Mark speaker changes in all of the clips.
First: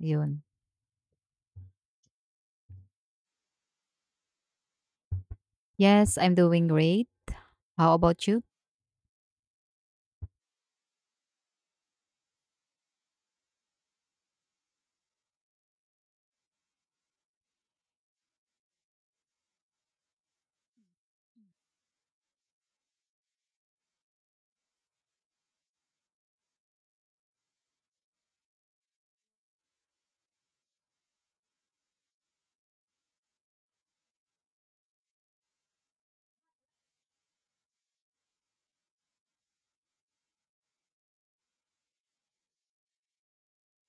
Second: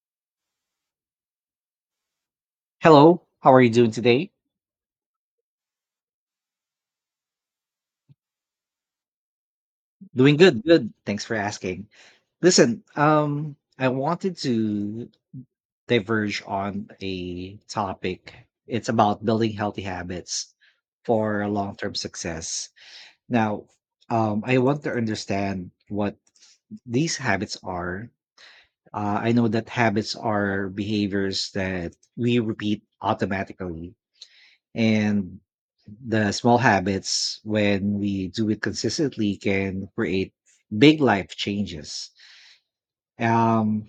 Speaker 1: Yun.
Speaker 2: Hello, how are you doing today?
Speaker 1: Yes, I'm doing great. How about you?
Speaker 2: Doing good, good. Thanks for asking. Listen, I wanted to diverge on a topic. It's about building healthy habits for long-term success. Now, I want to understand what these habits are. I know that habits are behaviors that we repeat automatically, and the small habits when we do it consistently can create big life changes. um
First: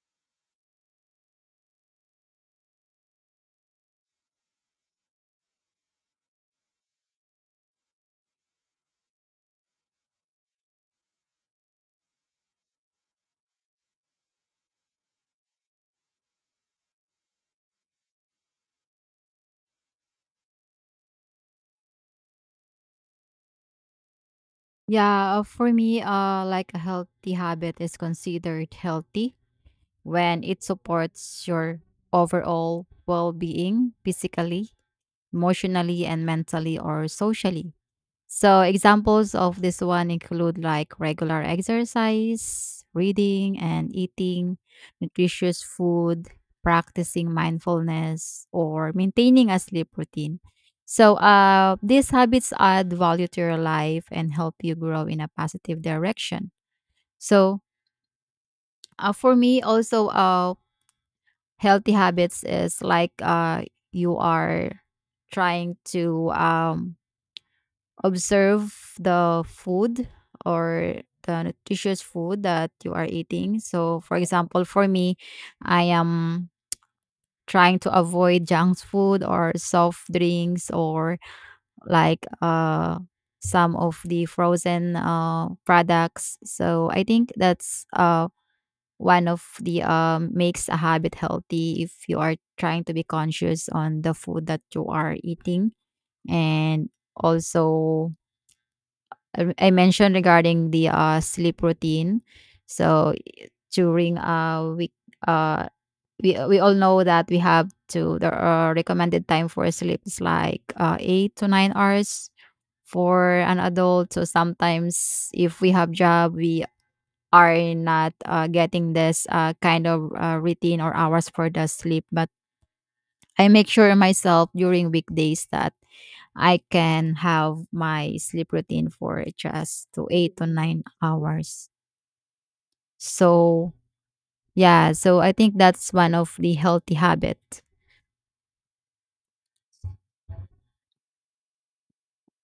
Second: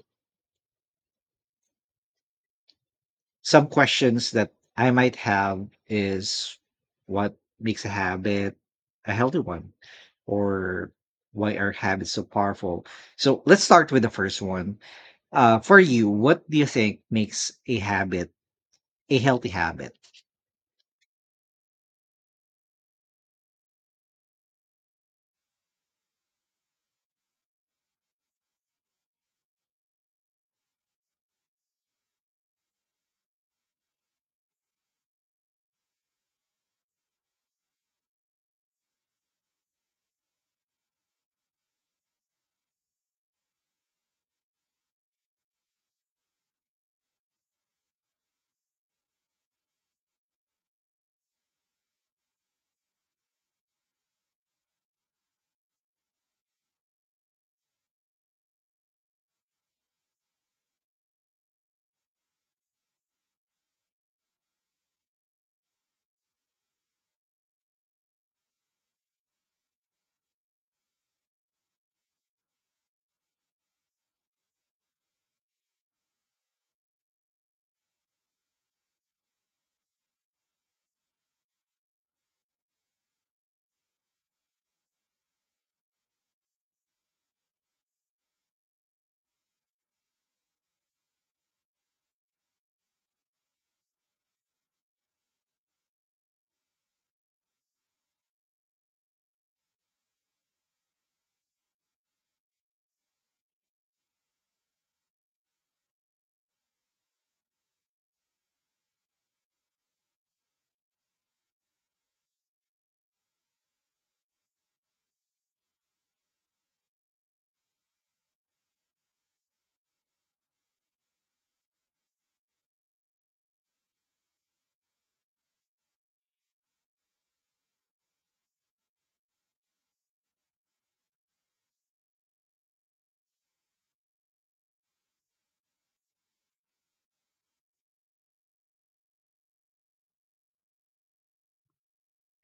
Speaker 2: some questions that I might have is, what makes a habit a healthy one, or why are habits so powerful? So let's start with the first one. For you, what do you think makes a habit a healthy habit?
Speaker 1: Yeah, for me, like a healthy habit is considered healthy when it supports your overall well being physically, emotionally, and mentally or socially. So examples of this one include like regular exercise, reading and eating nutritious food, practicing mindfulness, or maintaining a sleep routine. So these habits add value to your life and help you grow in a positive direction. So for me, also healthy habits is like you are trying to observe the food or the nutritious food that you are eating. So, for example, for me, I am trying to avoid junk food or soft drinks or like some of the frozen products. So, I think that's one of the makes a habit healthy if you are trying to be conscious on the food that you are eating and also I mentioned regarding the sleep routine. So during week uh we all know that we have to the recommended time for sleep is like 8 to 9 hours for an adult. So sometimes if we have job, we are not getting this kind of routine or hours for the sleep. But I make sure myself during weekdays that I can have my sleep routine for just to 8 to 9 hours. So yeah, so I think that's one of the healthy habit.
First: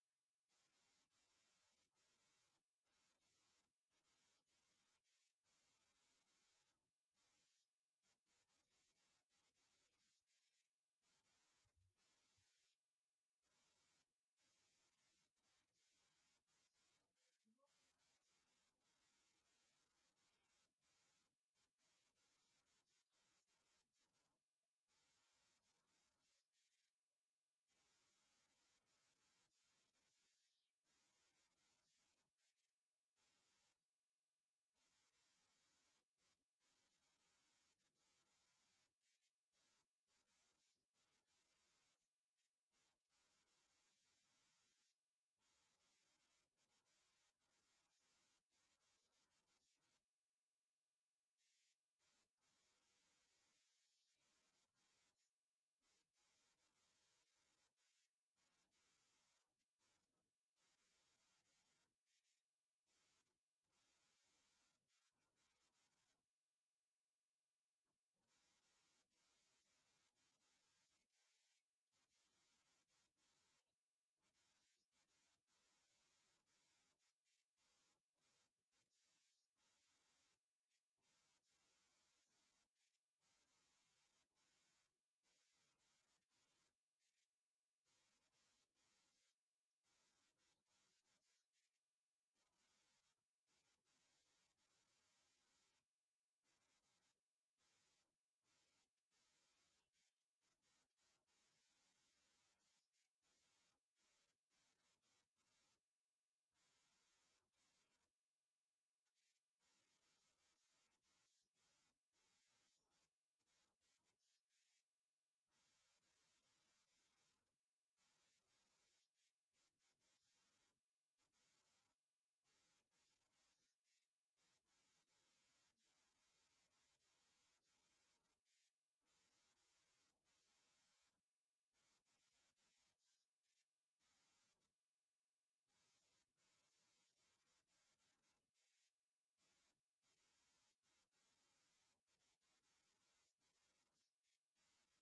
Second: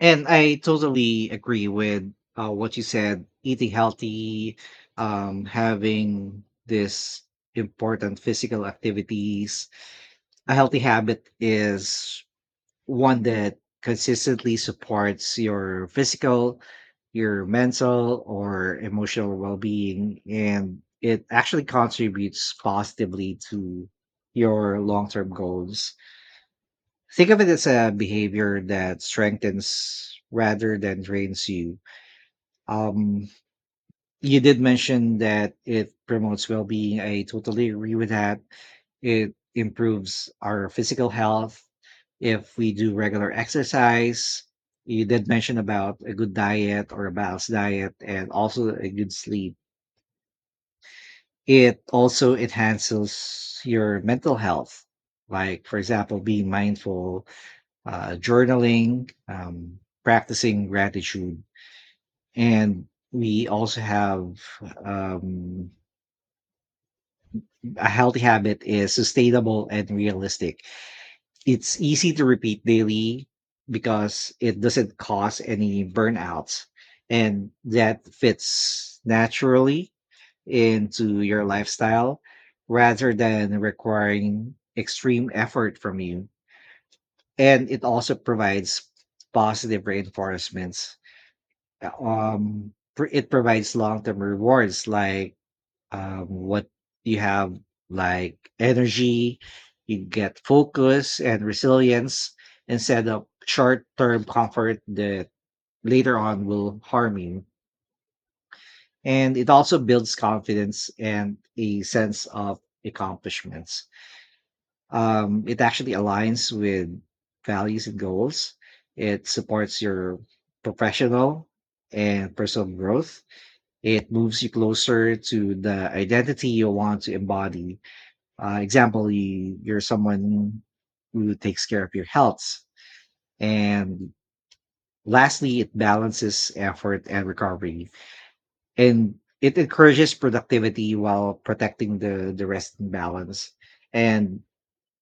Speaker 2: And I totally agree with what you said. Eating healthy, having this important physical activities, a healthy habit is one that consistently supports your physical, your mental, or emotional well being. And it actually contributes positively to your long term goals. Think of it as a behavior that strengthens rather than drains you. Um, you did mention that it promotes well being. I totally agree with that. It improves our physical health if we do regular exercise. You did mention about a good diet or a balanced diet and also a good sleep. It also enhances your mental health, like, for example, being mindful, journaling, practicing gratitude. And we also have, um, a healthy habit is sustainable and realistic. It's easy to repeat daily because it doesn't cause any burnouts, and that fits naturally into your lifestyle rather than requiring extreme effort from you. And it also provides positive reinforcements. It provides long term rewards like, what you have, like energy, you get focus and resilience, instead of short-term comfort that later on will harm you. And it also builds confidence and a sense of accomplishments. It actually aligns with values and goals. It supports your professional and personal growth. It moves you closer to the identity you want to embody. Example, you're someone who takes care of your health. And lastly, it balances effort and recovery. And it encourages productivity while protecting the rest and balance. And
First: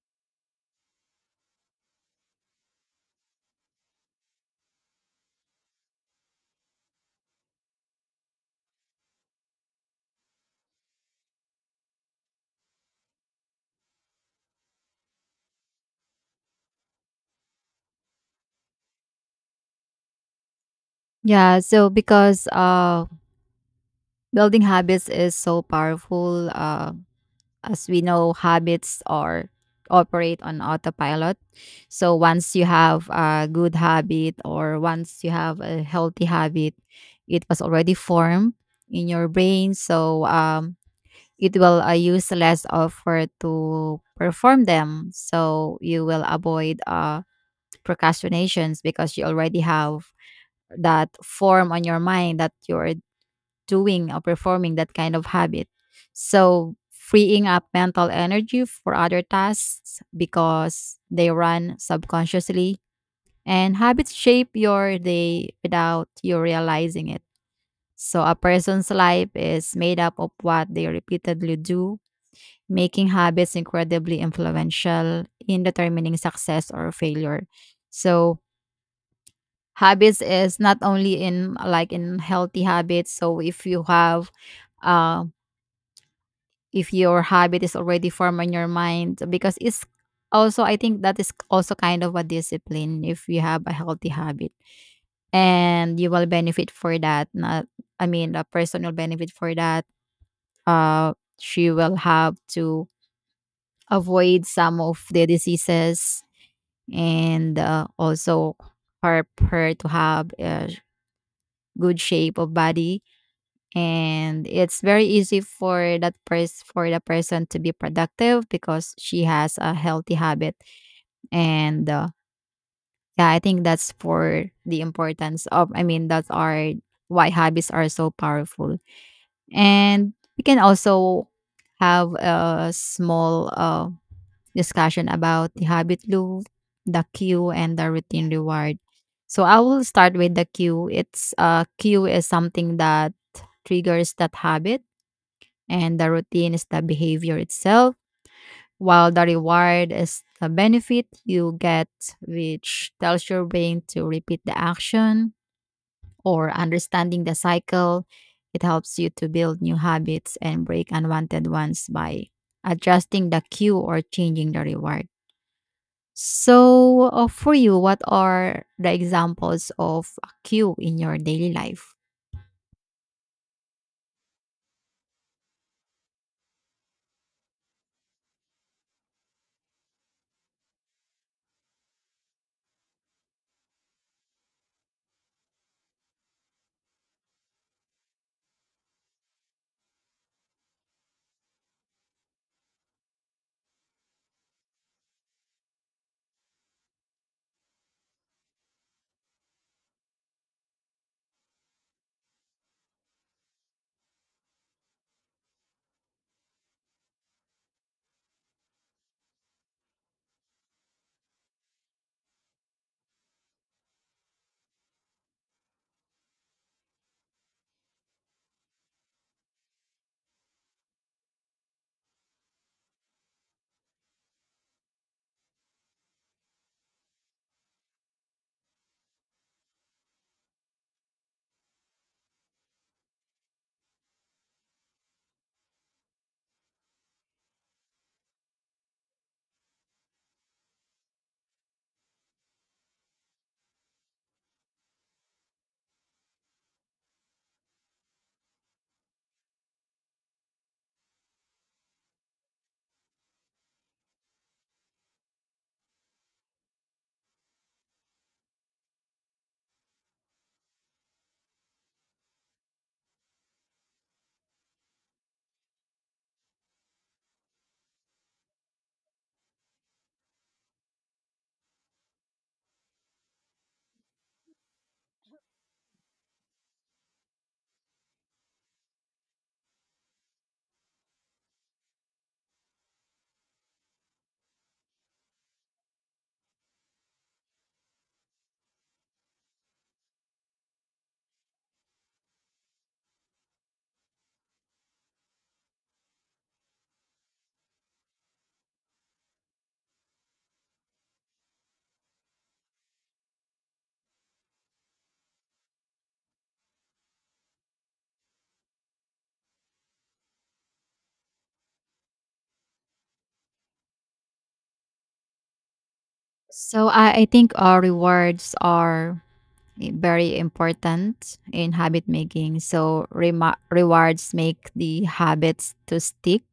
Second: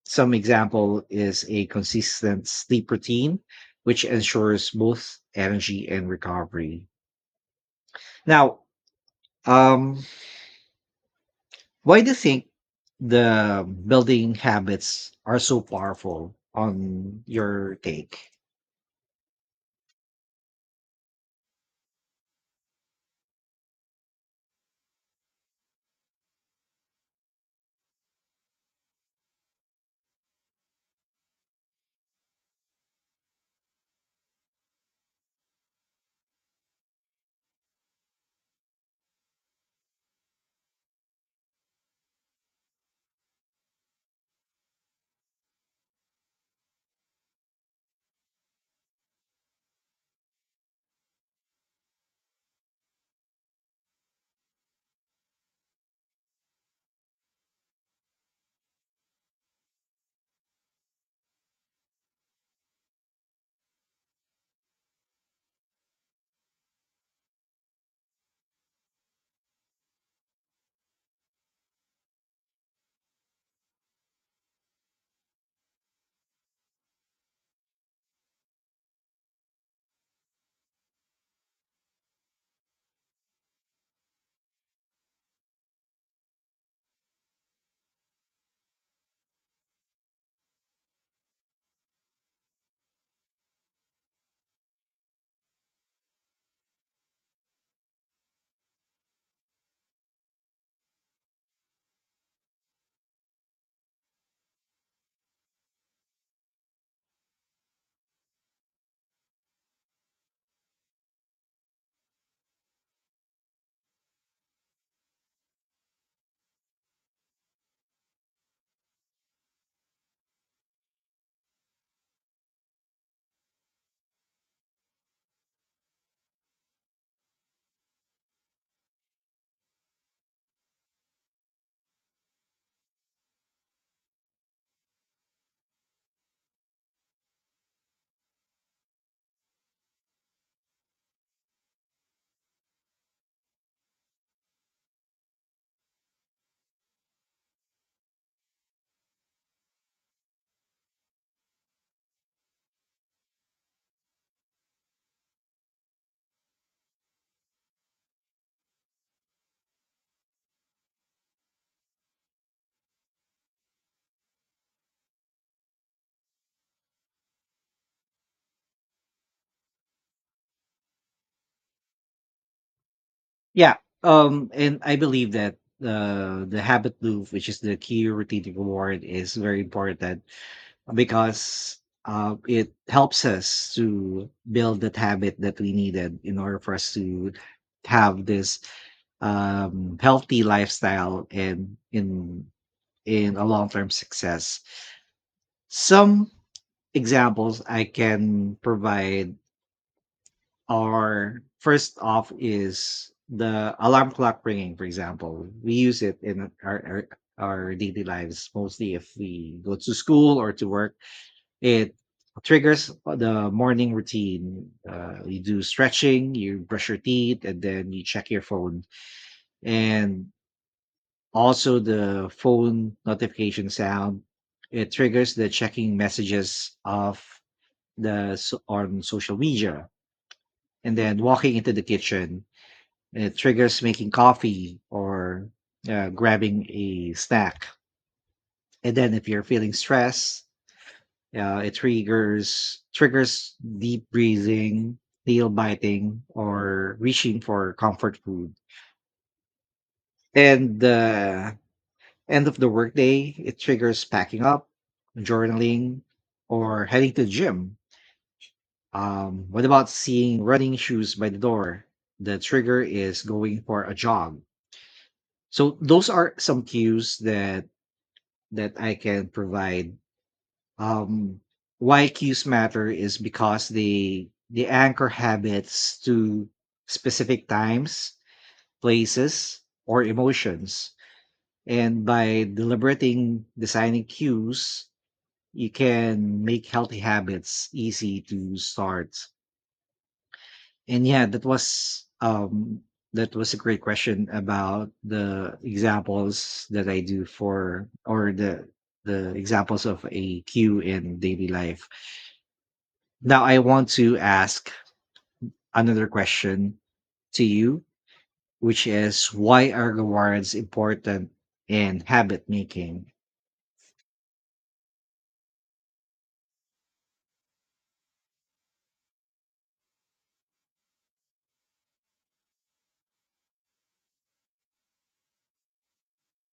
Speaker 2: some example is a consistent sleep routine, which ensures both energy and recovery. Now, um, why do you think the building habits are so powerful, on your take?
Speaker 1: Yeah, so because building habits is so powerful. As we know, habits are operate on autopilot. So once you have a good habit or once you have a healthy habit, it was already formed in your brain. So it will use less effort to perform them so you will avoid procrastinations because you already have that form on your mind that you're doing or performing that kind of habit so freeing up mental energy for other tasks because they run subconsciously and habits shape your day without you realizing it so a person's life is made up of what they repeatedly do making habits incredibly influential in determining success or failure. So habits is not only in like in healthy habits. So if you have uh, if your habit is already formed in your mind because it's also I think that is also kind of a discipline if you have a healthy habit and you will benefit for that not I mean the person will benefit for that uh she will have to avoid some of the diseases and also help her to have a good shape of body and it's very easy for that person for the person to be productive because she has a healthy habit and yeah I think that's for the importance of I mean that's our why habits are so powerful and we can also have a small discussion about the habit loop, the cue, and the routine reward. So I will start with the cue. It's cue is something that triggers that habit, and the routine is the behavior itself, while the reward is the benefit you get, which tells your brain to repeat the action or understanding the cycle. It helps you to build new habits and break unwanted ones by adjusting the cue or changing the reward. So, for you, what are the examples of a cue in your daily life?
Speaker 2: Yeah. And I believe that the habit loop, which is the key routine reward, is very important because it helps us to build that habit that we needed in order for us to have this, healthy lifestyle and in a long term success. Some examples I can provide, or first off, is the alarm clock ringing, for example. We use it in our daily lives mostly if we go to school or to work. It triggers the morning routine. You do stretching, you brush your teeth, and then you check your phone. And also the phone notification sound. It triggers the checking messages of on social media, and then walking into the kitchen. It triggers making coffee or grabbing a snack. And then if you're feeling stress, it triggers deep breathing, nail biting, or reaching for comfort food. And the end of the workday, it triggers packing up, journaling, or heading to the gym. What about seeing running shoes by the door? The trigger is going for a jog. So those are some cues that I can provide. Um, why cues matter is because they anchor habits to specific times, places, or emotions. And by deliberating designing cues, you can make healthy habits easy to start. And yeah, that was, that was a great question about the examples that I do for, or the examples of a cue in daily life. Now I want to ask another question to you, which is, why are rewards important in habit making?
Speaker 1: So, I think rewards are very important in habit making. So, rewards make the habits to stick.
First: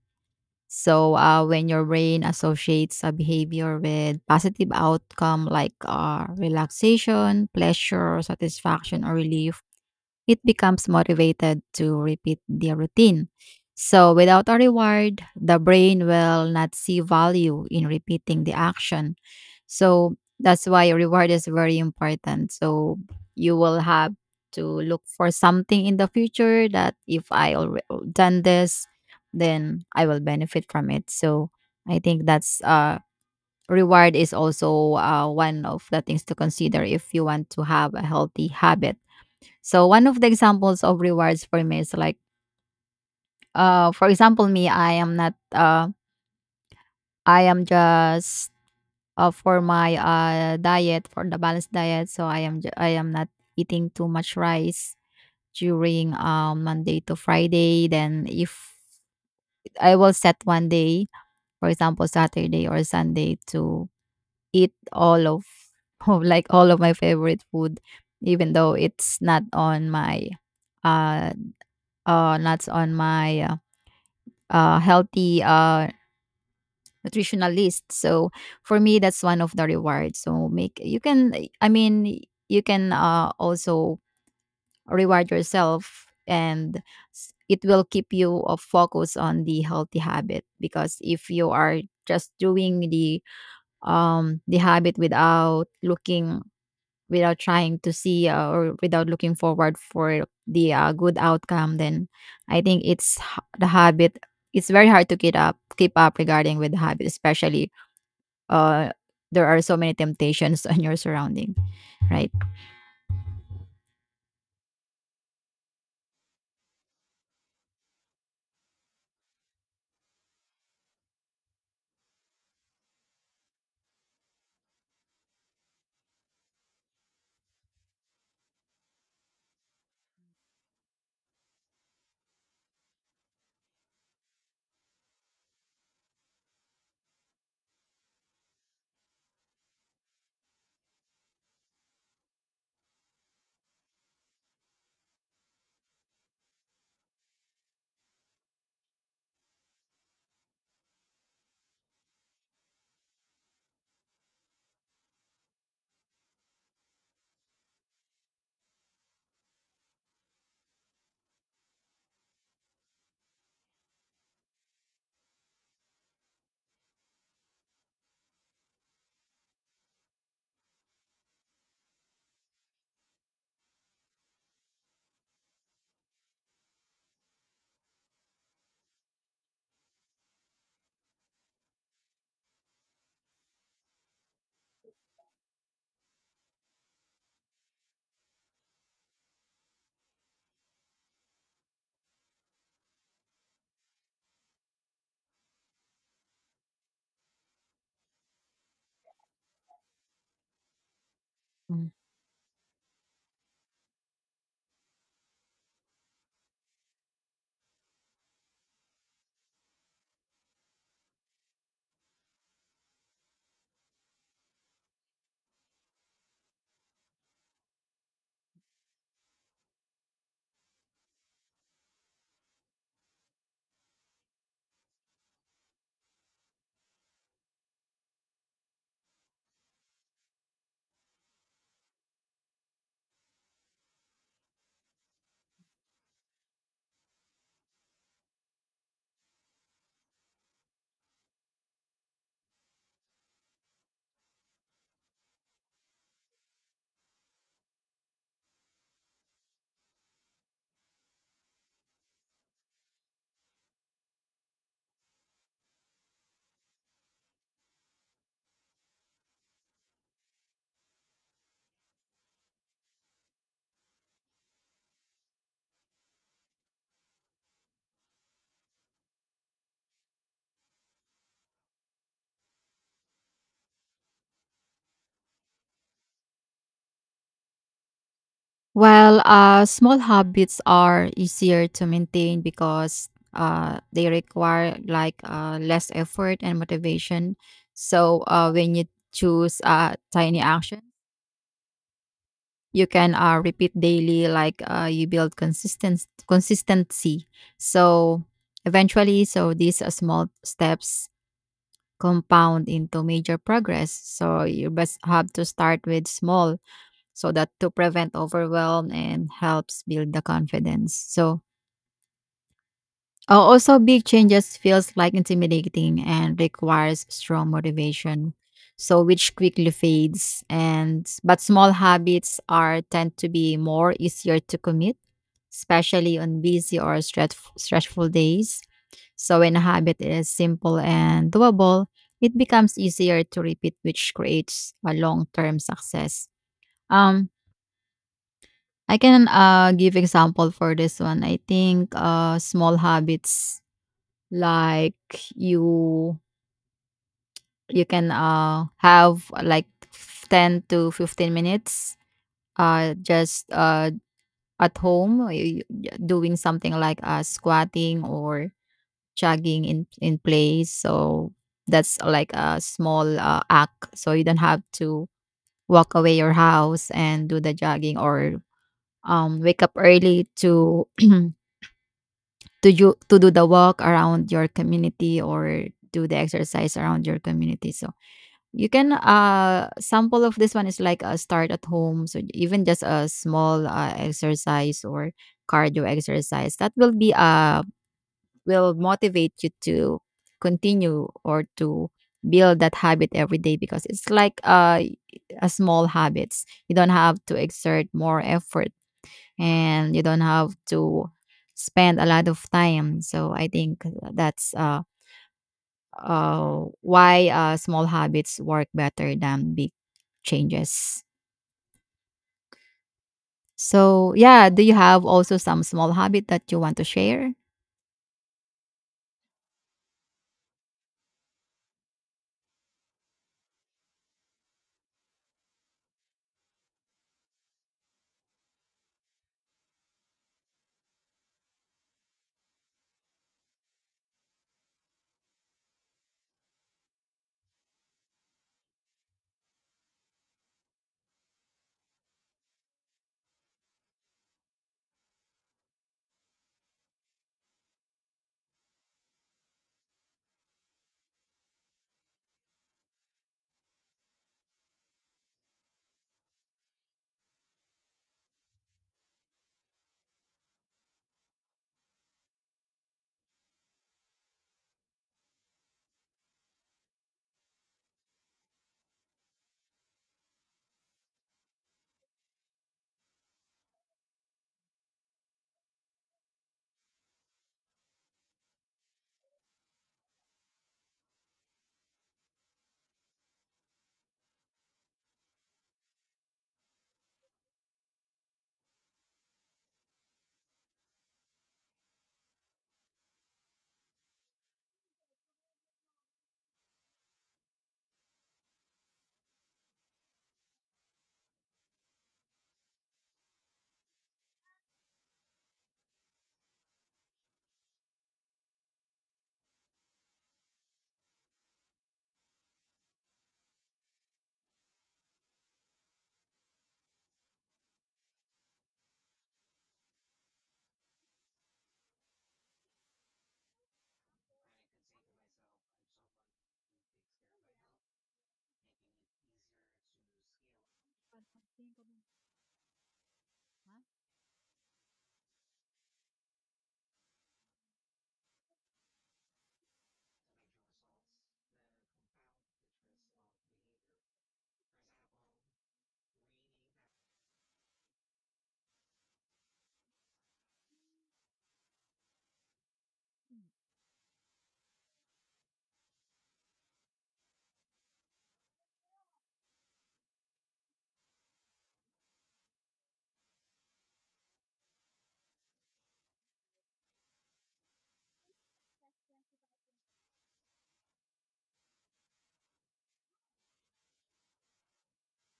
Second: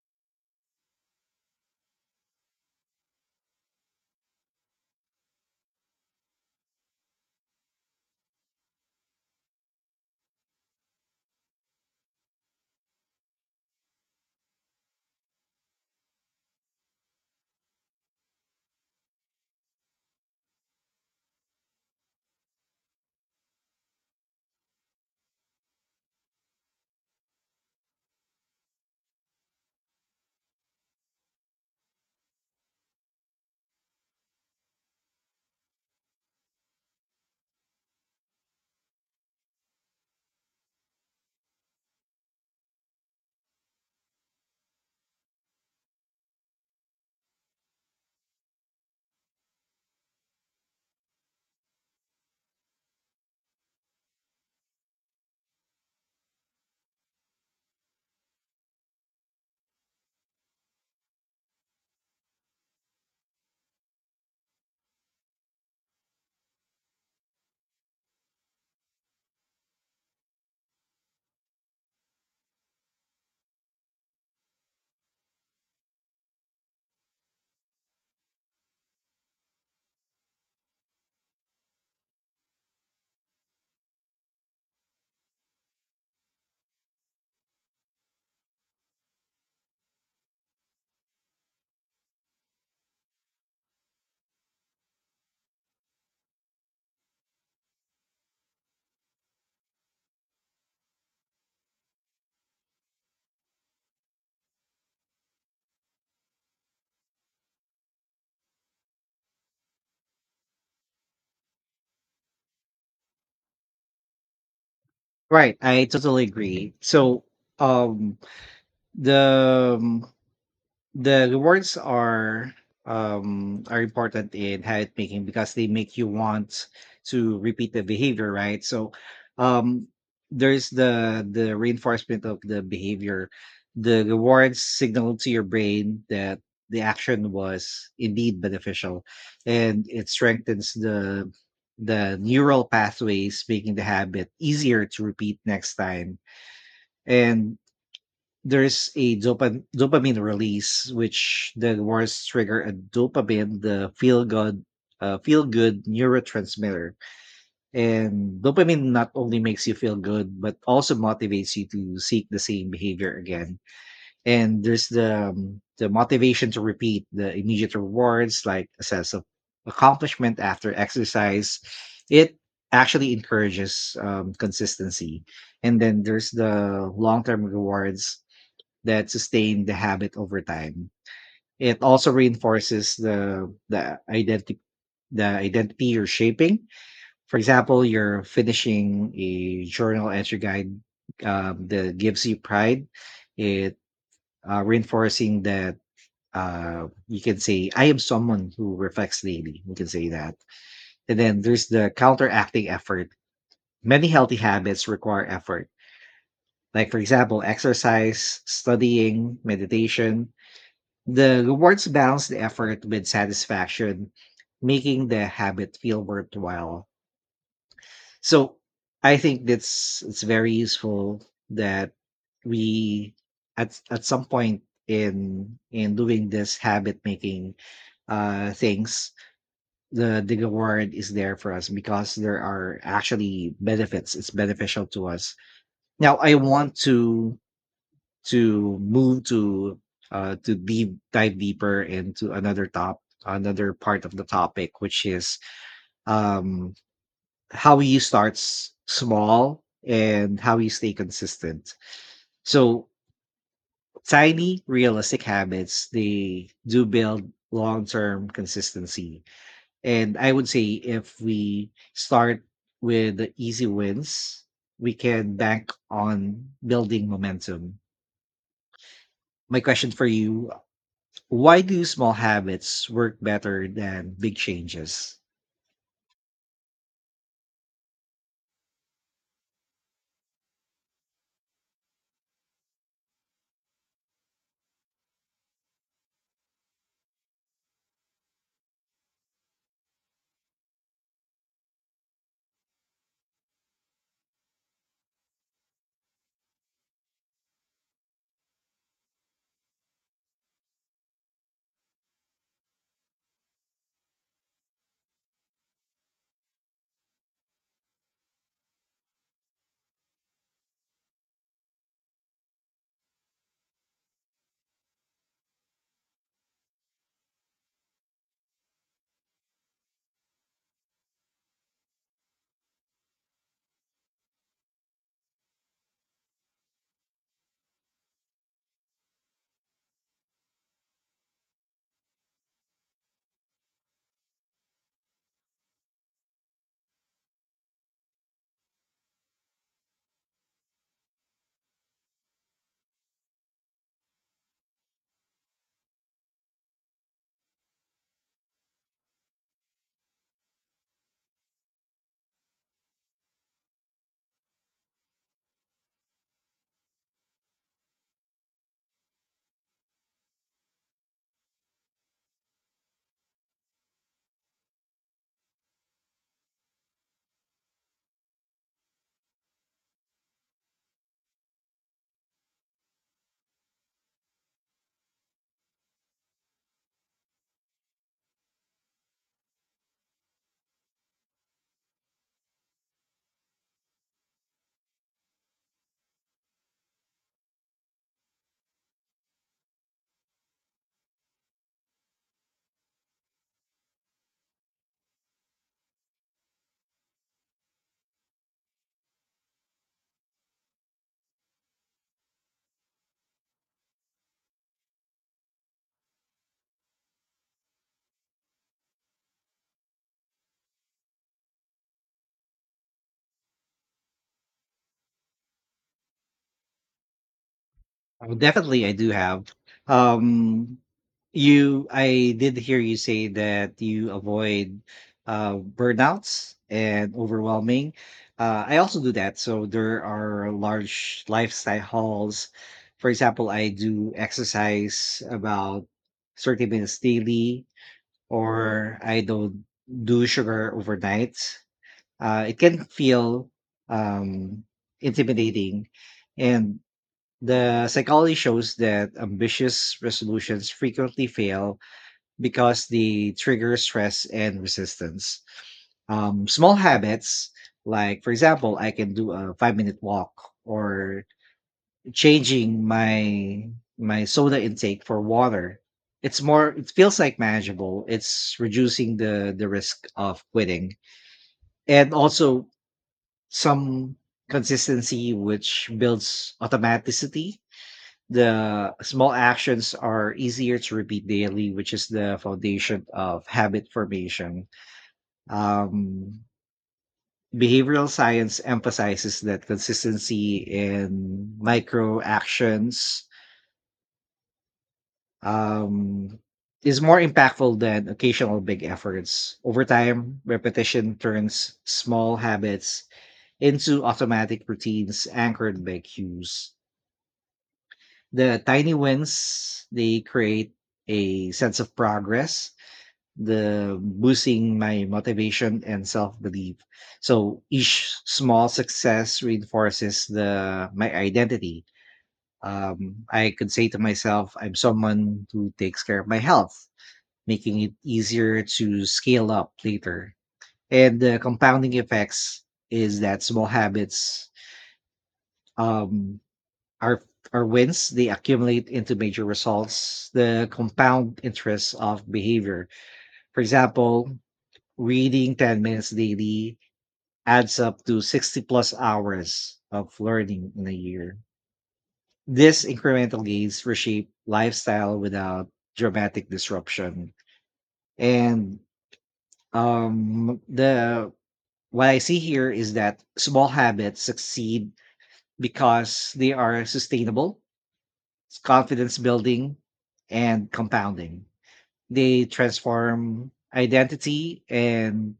Speaker 1: So, when your brain associates a behavior with positive outcome like relaxation, pleasure, satisfaction, or relief, it becomes motivated to repeat the routine. So, without a reward, the brain will not see value in repeating the action. So, that's why reward is very important. So, you will have to look for something in the future that if I already done this, then I will benefit from it. So, I think that's reward is also one of the things to consider if you want to have a healthy habit. So one of the examples of rewards for me is like, for example, me, I am not, I am just for my diet for the balanced diet. So I am not eating too much rice during Monday to Friday. Then if I will set one day, for example, Saturday or Sunday to eat all of, of like all of my favorite food, even though it's not on my, uh, not on my healthy nutritional list. So for me, that's one of the rewards. So make you can. I mean, you can also reward yourself, and it will keep you focused on the healthy habit. Because if you are just doing the habit without looking without trying to see or without looking forward for the good outcome then I think the habit it's very hard to keep up regarding with the habit especially uh there are so many temptations on your surrounding, right?
Speaker 2: Right. I totally agree. So, um the, the rewards are, are important in habit making because they make you want to repeat the behavior, right? So, um there's the reinforcement of the behavior. The rewards signal to your brain that the action was indeed beneficial, and it strengthens the neural pathways, making the habit easier to repeat next time. And there's a dopamine release, which the words trigger a dopamine, the feel good neurotransmitter. And dopamine not only makes you feel good, but also motivates you to seek the same behavior again. And there's the, the motivation to repeat the immediate rewards, like a sense of accomplishment after exercise. It actually encourages, consistency. And then there's the long term rewards that sustain the habit over time. It also reinforces the identity, the identity you're shaping. For example, you're finishing a journal entry guide, that gives you pride. It, reinforcing that, you can say, "I am someone who reflects daily." You can say that. And then there's
Speaker 1: Mm.
Speaker 2: the counteracting effort. Many healthy habits require effort, like, for example, exercise, studying, meditation. The rewards balance the effort with satisfaction, making the habit feel worthwhile. So I think that's, it's very useful that we, at some point in doing this habit making, things, the reward is there for us, because there are actually benefits. It's beneficial to us. Now I want to move to, deep dive deeper into another top another part of the topic, which is, um how you start small and how you stay consistent. So, tiny realistic habits, they do build long-term consistency. And I would say, if we start with the easy wins, we can bank on building momentum. My question for you: why do small habits work better than big changes?
Speaker 1: Well, small habits are easier to maintain because they require like less effort and motivation so when you choose tiny action you can repeat daily like you build consistent consistency so eventually so these small steps compound into major progress so you best have to start with small so that to prevent overwhelm and helps build the confidence so also, big changes feels like intimidating and requires strong motivation, so which quickly fades. And but small habits are tend to be more easier to commit, especially on busy or stressful days. So when a habit is simple and doable, it becomes easier to repeat, which creates a long-term success. Um, I can give example for this one. I think small habits like you can have like 10 to 15 minutes just at home yeah, doing something like squatting or jogging in place so that's like a small act so you don't have to walk away your house and do the jogging or wake up early to to do the walk around your community or do the exercise around your community so you can sample of this one is like a start at home. So even just a small exercise or cardio exercise that will be will motivate you to continue or to build that habit every day because it's like a small habits. You don't have to exert more effort and you don't have to spend a lot of time. So I think that's why small habits work better than big changes. So, yeah, do you have also some small habit that you want to share?
Speaker 2: Oh, definitely, I do have. Um, you, I did hear you say that you avoid burnouts and overwhelming. I also do that. So there are large lifestyle hauls. For example, I do exercise about 30 minutes daily, or I don't do sugar overnight. It can feel, um, intimidating. And the psychology shows that ambitious resolutions frequently fail because they trigger stress and resistance. Small habits, like, for example, I can do a 5-minute walk or changing my soda intake for water. It's more, it feels like manageable. It's reducing the risk of quitting. And also some consistency, which builds automaticity. The small actions are easier to repeat daily, which is the foundation of habit formation. Um, behavioral science emphasizes that consistency in micro actions, um, is more impactful than occasional big efforts. Over time, repetition turns small habits into automatic routines anchored by cues. The tiny wins, they create a sense of progress, the boosting my motivation and self-belief. So each small success reinforces the my identity. I could say to myself, I'm someone who takes care of my health, making it easier to scale up later. And the compounding effects is that small habits, um Our our wins, they accumulate into major results, the compound interest of behavior. For example, reading 10 minutes daily adds up to 60 plus hours of learning in a year. This incremental gains reshape lifestyle without dramatic disruption. And, the what I see here is that small habits succeed because they are sustainable. It's confidence building and compounding. They transform identity and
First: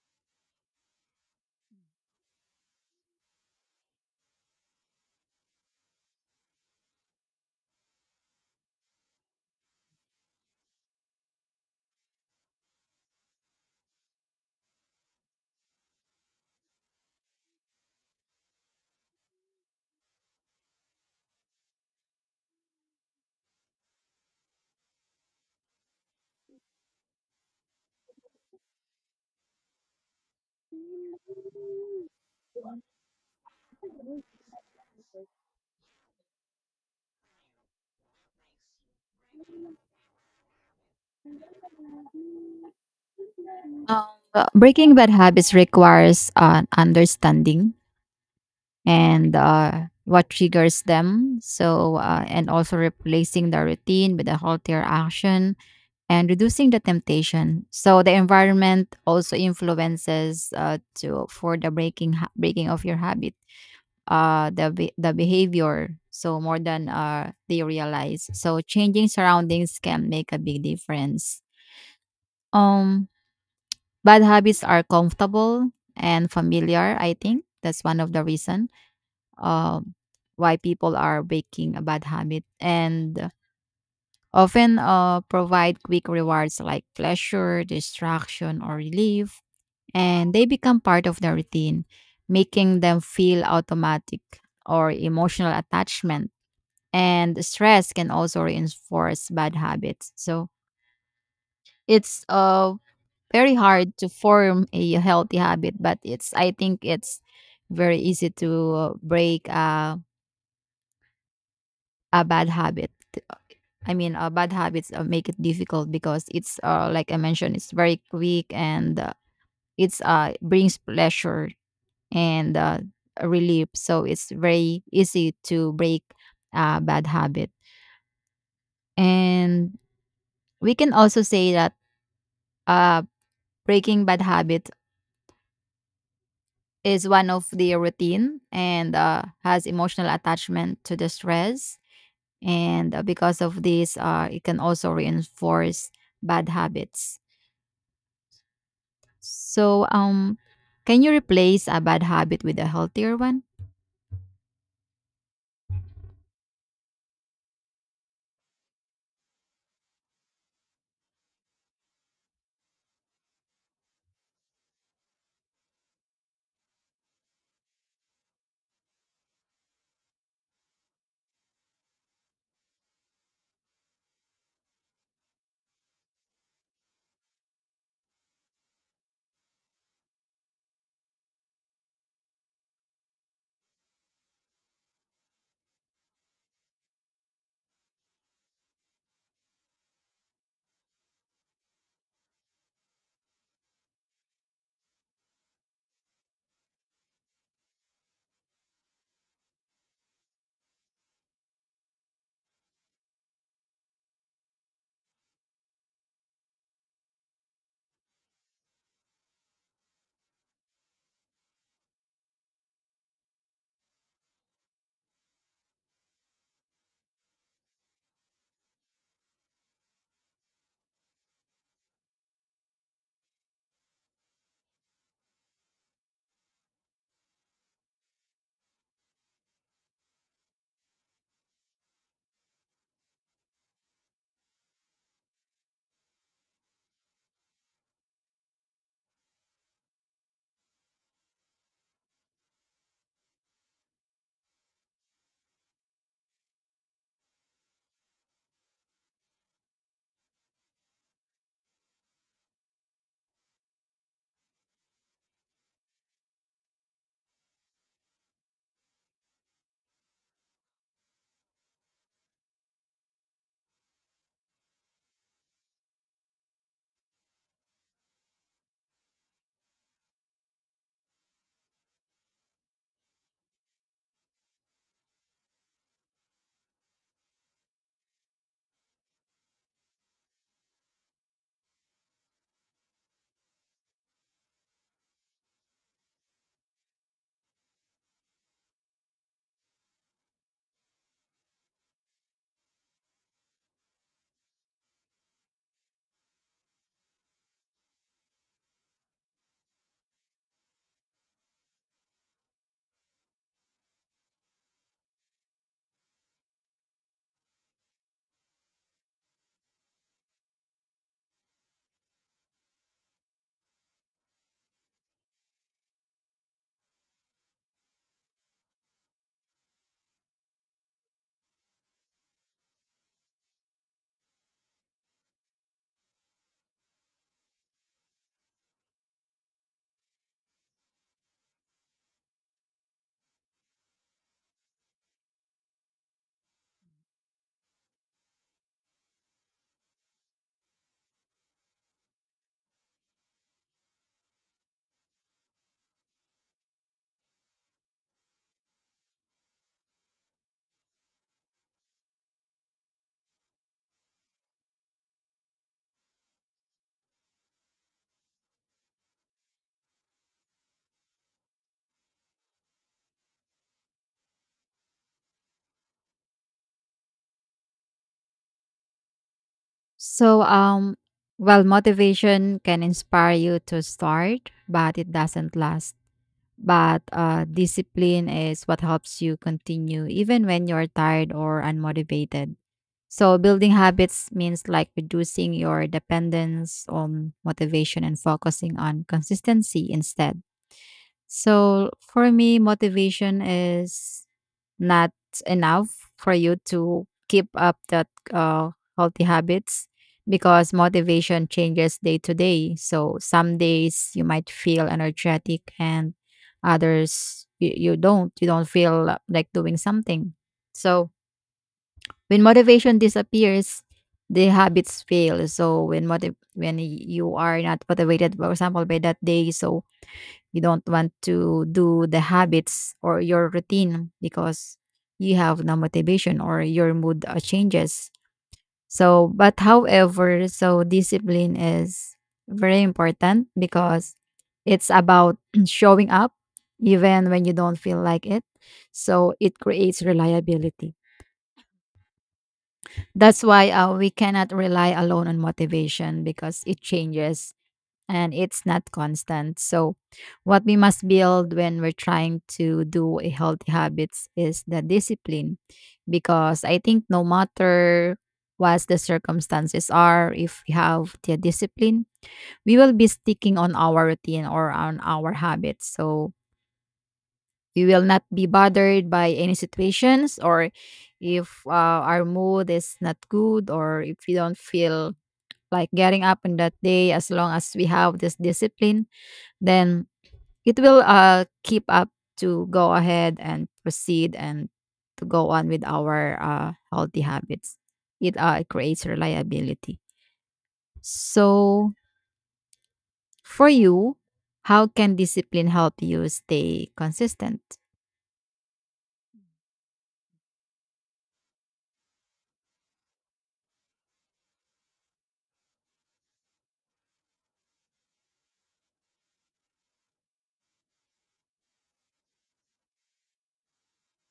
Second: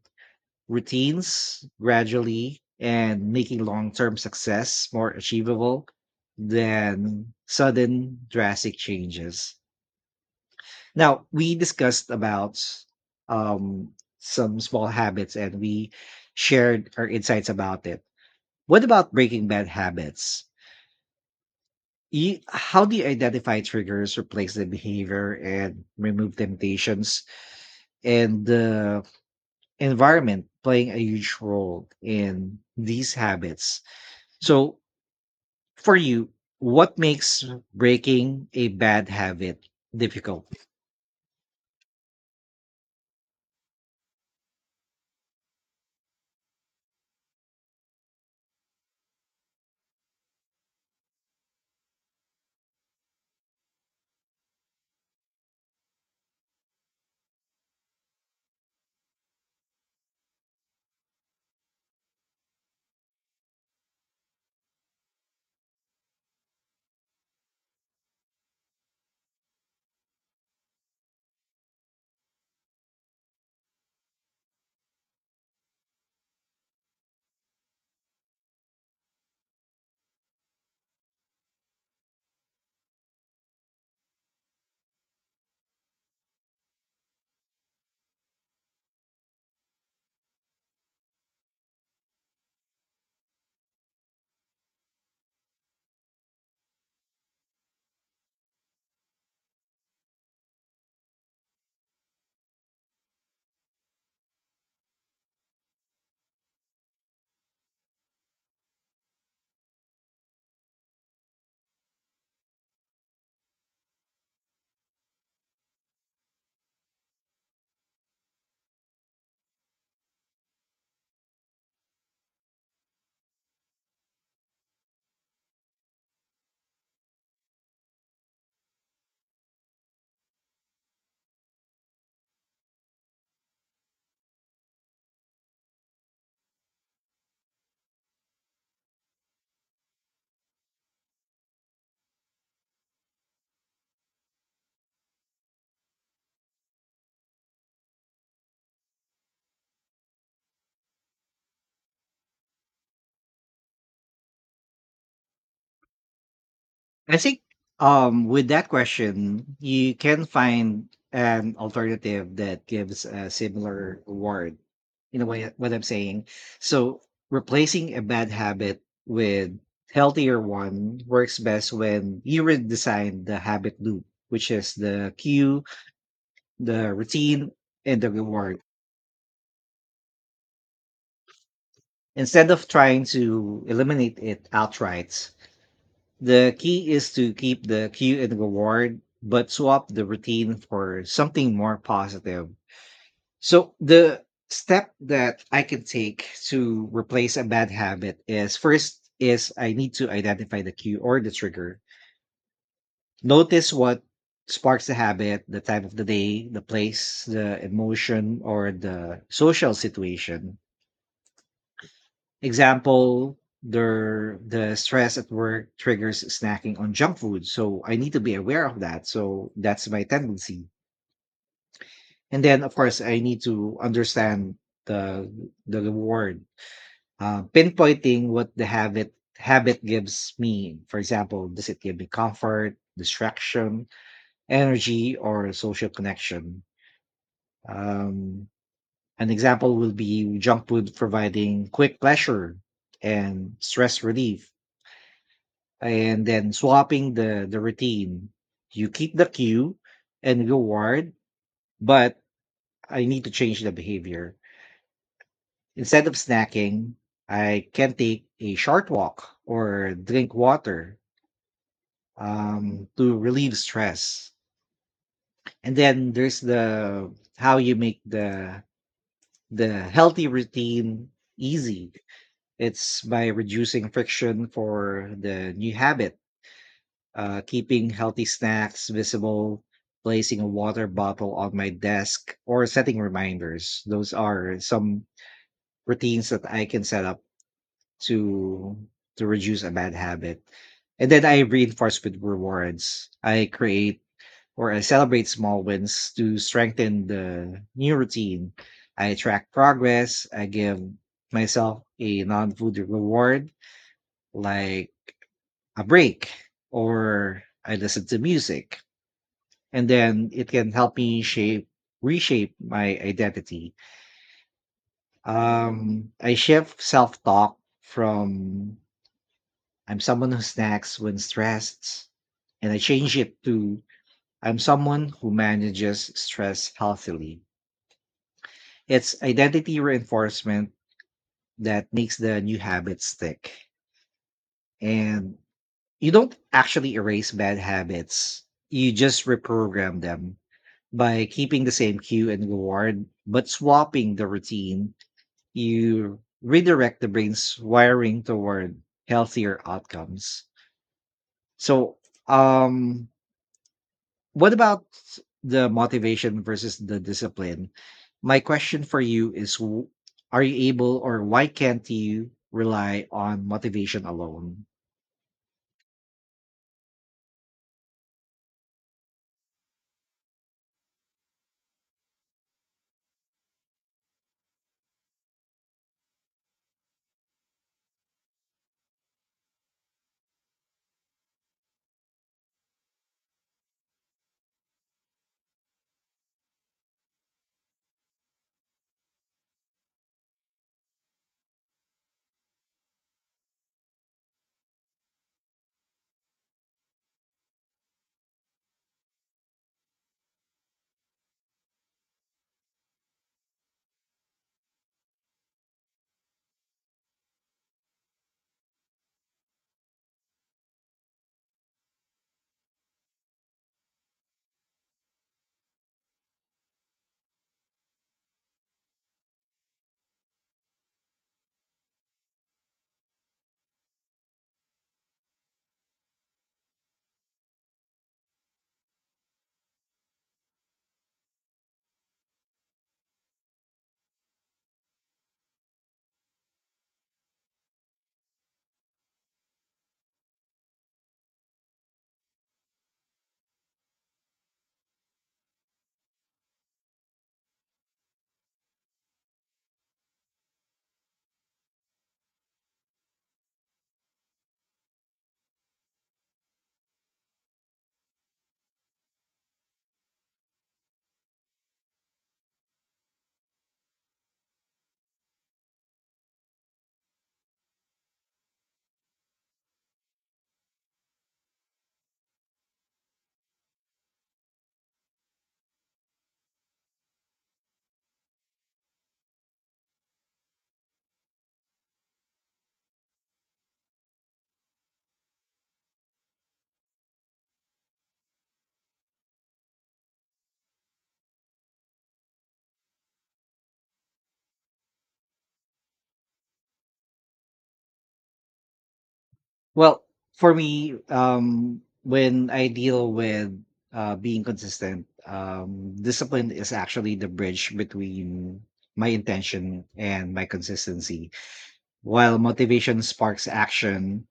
Speaker 2: routines gradually, and making long term success more achievable than sudden drastic changes. Now, we discussed about, um, some small habits, and we shared our insights about it. What about breaking bad habits? You, how do you identify triggers, replace the behavior, and remove temptations? And the environment playing a huge role in these habits. So, for you, what makes breaking a bad habit difficult?
Speaker 1: Um, breaking bad habits requires an understanding and what triggers them. So, and also replacing the routine with a healthier action and reducing the temptation. So, the environment also influences to for the breaking breaking of your habit. The behavior so more than they realize. So changing surroundings can make a big difference. Um, bad habits are comfortable and familiar. I think that's one of the reason um, why people are breaking a bad habit and often provide quick rewards like pleasure, distraction, or relief, and they become part of the routine, making them feel automatic or emotional attachment and stress can also reinforce bad habits. So it's very hard to form a healthy habit, but it's I think it's very easy to break a bad habit. I mean, bad habits make it difficult because it's like I mentioned, it's very quick and it's brings pleasure and relief. So it's very easy to break a bad habit, and we can also say that uh breaking bad habits is one of the routine and has emotional attachment to the stress. And because of this, it can also reinforce bad habits. So, can you replace a bad habit with a healthier one?
Speaker 2: I think, with that question, you can find an alternative that gives a similar reward. You know what I'm saying? So, replacing a bad habit with healthier one works best when you redesign the habit loop, which is the cue, the routine, and the reward. Instead of trying to eliminate it outright, the key is to keep the cue and reward, but swap the routine for something more positive. So, the step that I can take to replace a bad habit is, first is I need to identify the cue or the trigger. Notice what sparks the habit, the time of the day, the place, the emotion, or the social situation. Example, the stress at work triggers snacking on junk food, so I need to be aware of that. So that's my tendency. And then of course I need to understand the reward. Pinpointing what the habit gives me. For example, does it give me comfort, distraction, energy, or social connection? Um, an example will be junk food providing quick pleasure and stress relief. And then swapping the routine, you keep the cue and reward, but I need to change the behavior. Instead of snacking, I can take a short walk or drink water, to relieve stress. And then there's the how you make the healthy routine easy. It's by reducing friction for the new habit, keeping healthy snacks visible, placing a water bottle on my desk, or setting reminders. Those are some routines that I can set up to to reduce a bad habit. And then I reinforce with rewards. I create or I celebrate small wins to strengthen the new routine. I track progress. I give myself a non-food reward, like a break, or I listen to music. And then it can help me shape, reshape my identity. I shift self-talk from, "I'm someone who snacks when stressed," and I change it to, "I'm someone who manages stress healthily." It's identity reinforcement that makes the new habit stick. And you don't actually erase bad habits, you just reprogram them. By keeping the same cue and reward but swapping the routine, you redirect the brain's wiring toward healthier outcomes. So, um, what about the motivation versus the discipline? My question for you is, are you able, or why can't you rely on motivation alone?
Speaker 1: So, well, motivation can inspire you to start, but it doesn't last. But discipline is what helps you continue even when you're tired or unmotivated. So, building habits means like reducing your dependence on motivation and focusing on consistency instead. So, for me, motivation is not enough for you to keep up that uh, healthy habits because motivation changes day to day. So some days you might feel energetic and others you don't. You don't feel like doing something. So when motivation disappears, the habits fail. So when when you are not motivated, for example, by that day, so you don't want to do the habits or your routine because you have no motivation or your mood changes. So, but however, so discipline is very important because it's about showing up even when you don't feel like it. So, it creates reliability. That's why we cannot rely alone on motivation because it changes and it's not constant. So, what we must build when we're trying to do a healthy habits is the discipline, because I think no matter what the circumstances are, if we have the discipline, we will be sticking on our routine or on our habits. So we will not be bothered by any situations or if our mood is not good or if we don't feel like getting up on that day as long as we have this discipline then it will keep up to go ahead and proceed and to go on with our healthy habits. It creates reliability. So, for you, how can discipline help you stay consistent?
Speaker 2: Well, for me, when I deal with, being consistent, discipline is actually the bridge between my intention and my consistency. While motivation sparks action,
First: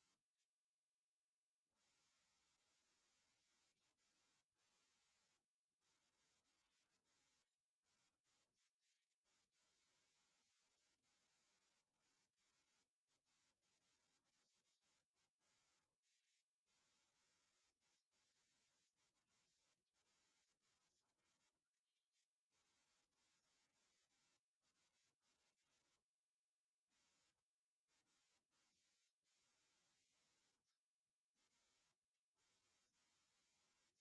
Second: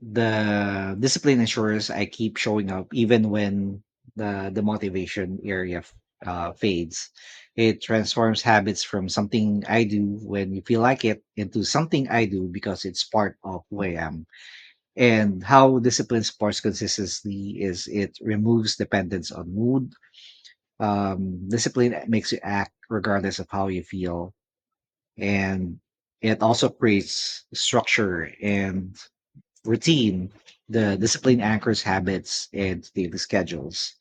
Speaker 2: the discipline ensures I keep showing up even when the fades. It transforms habits from something I do when you feel like it into something I do because it's part of who I am. And how discipline supports consistency is, it removes dependence on mood. Discipline makes you act regardless of how you feel. And it also creates structure and routine. The discipline anchors habits and daily schedules.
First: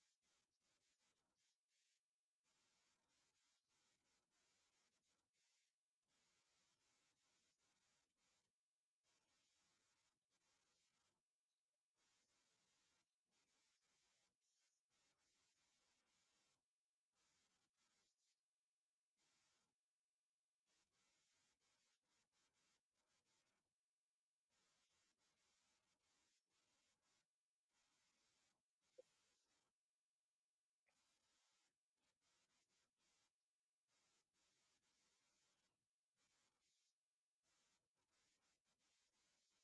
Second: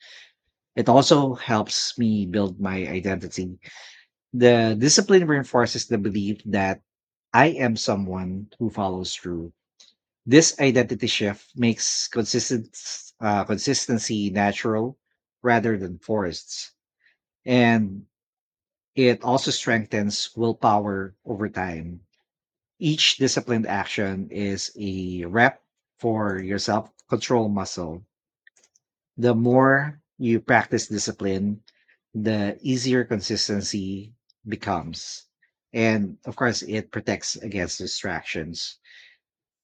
Speaker 2: It also helps me build my identity. The discipline reinforces the belief that I am someone who follows through. This identity shift makes consistent consistency natural rather than forced. And it also strengthens willpower over time. Each disciplined action is a rep for your self control muscle. The more you practice discipline, the easier consistency becomes. And of course, it protects against distractions.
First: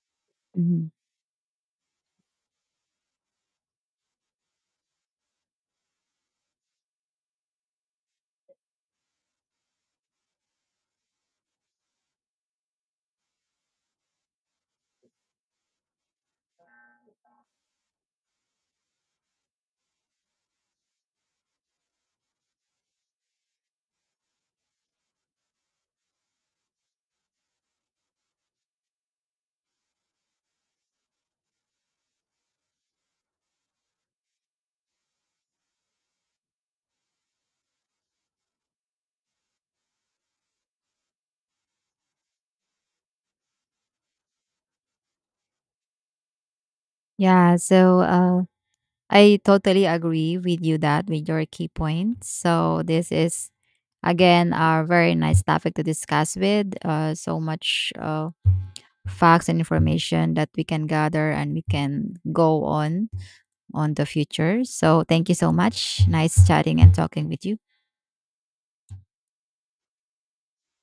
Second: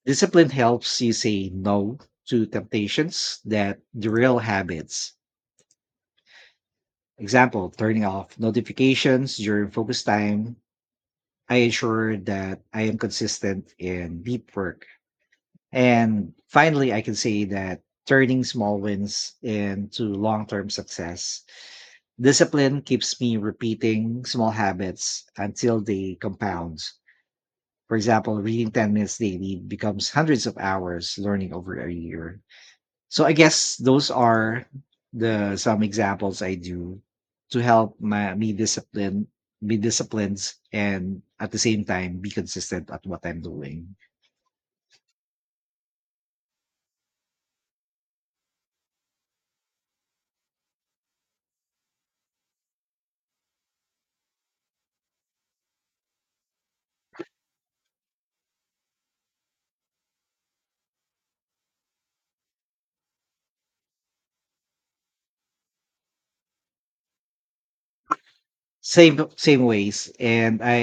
Speaker 2: Discipline
Speaker 1: Mhm.
Speaker 2: helps you say no to temptations that derail habits. Example, turning off notifications during focus time. I ensure that I am consistent in deep work. And finally, I can say that turning small wins into long term success. Discipline keeps me repeating small habits until they compound. For example, reading 10 minutes daily becomes hundreds of hours learning over a year. So I guess those are the some examples I do to help my me discipline, be disciplined, and at the same time be consistent at what I'm doing.
Speaker 1: Yeah, so I totally agree with you that with your key points. So this is again a very nice topic to discuss with. So much facts and information that we can gather and we can go on the future. So thank you so much. Nice chatting and talking with you.
Speaker 2: Same, same ways. And I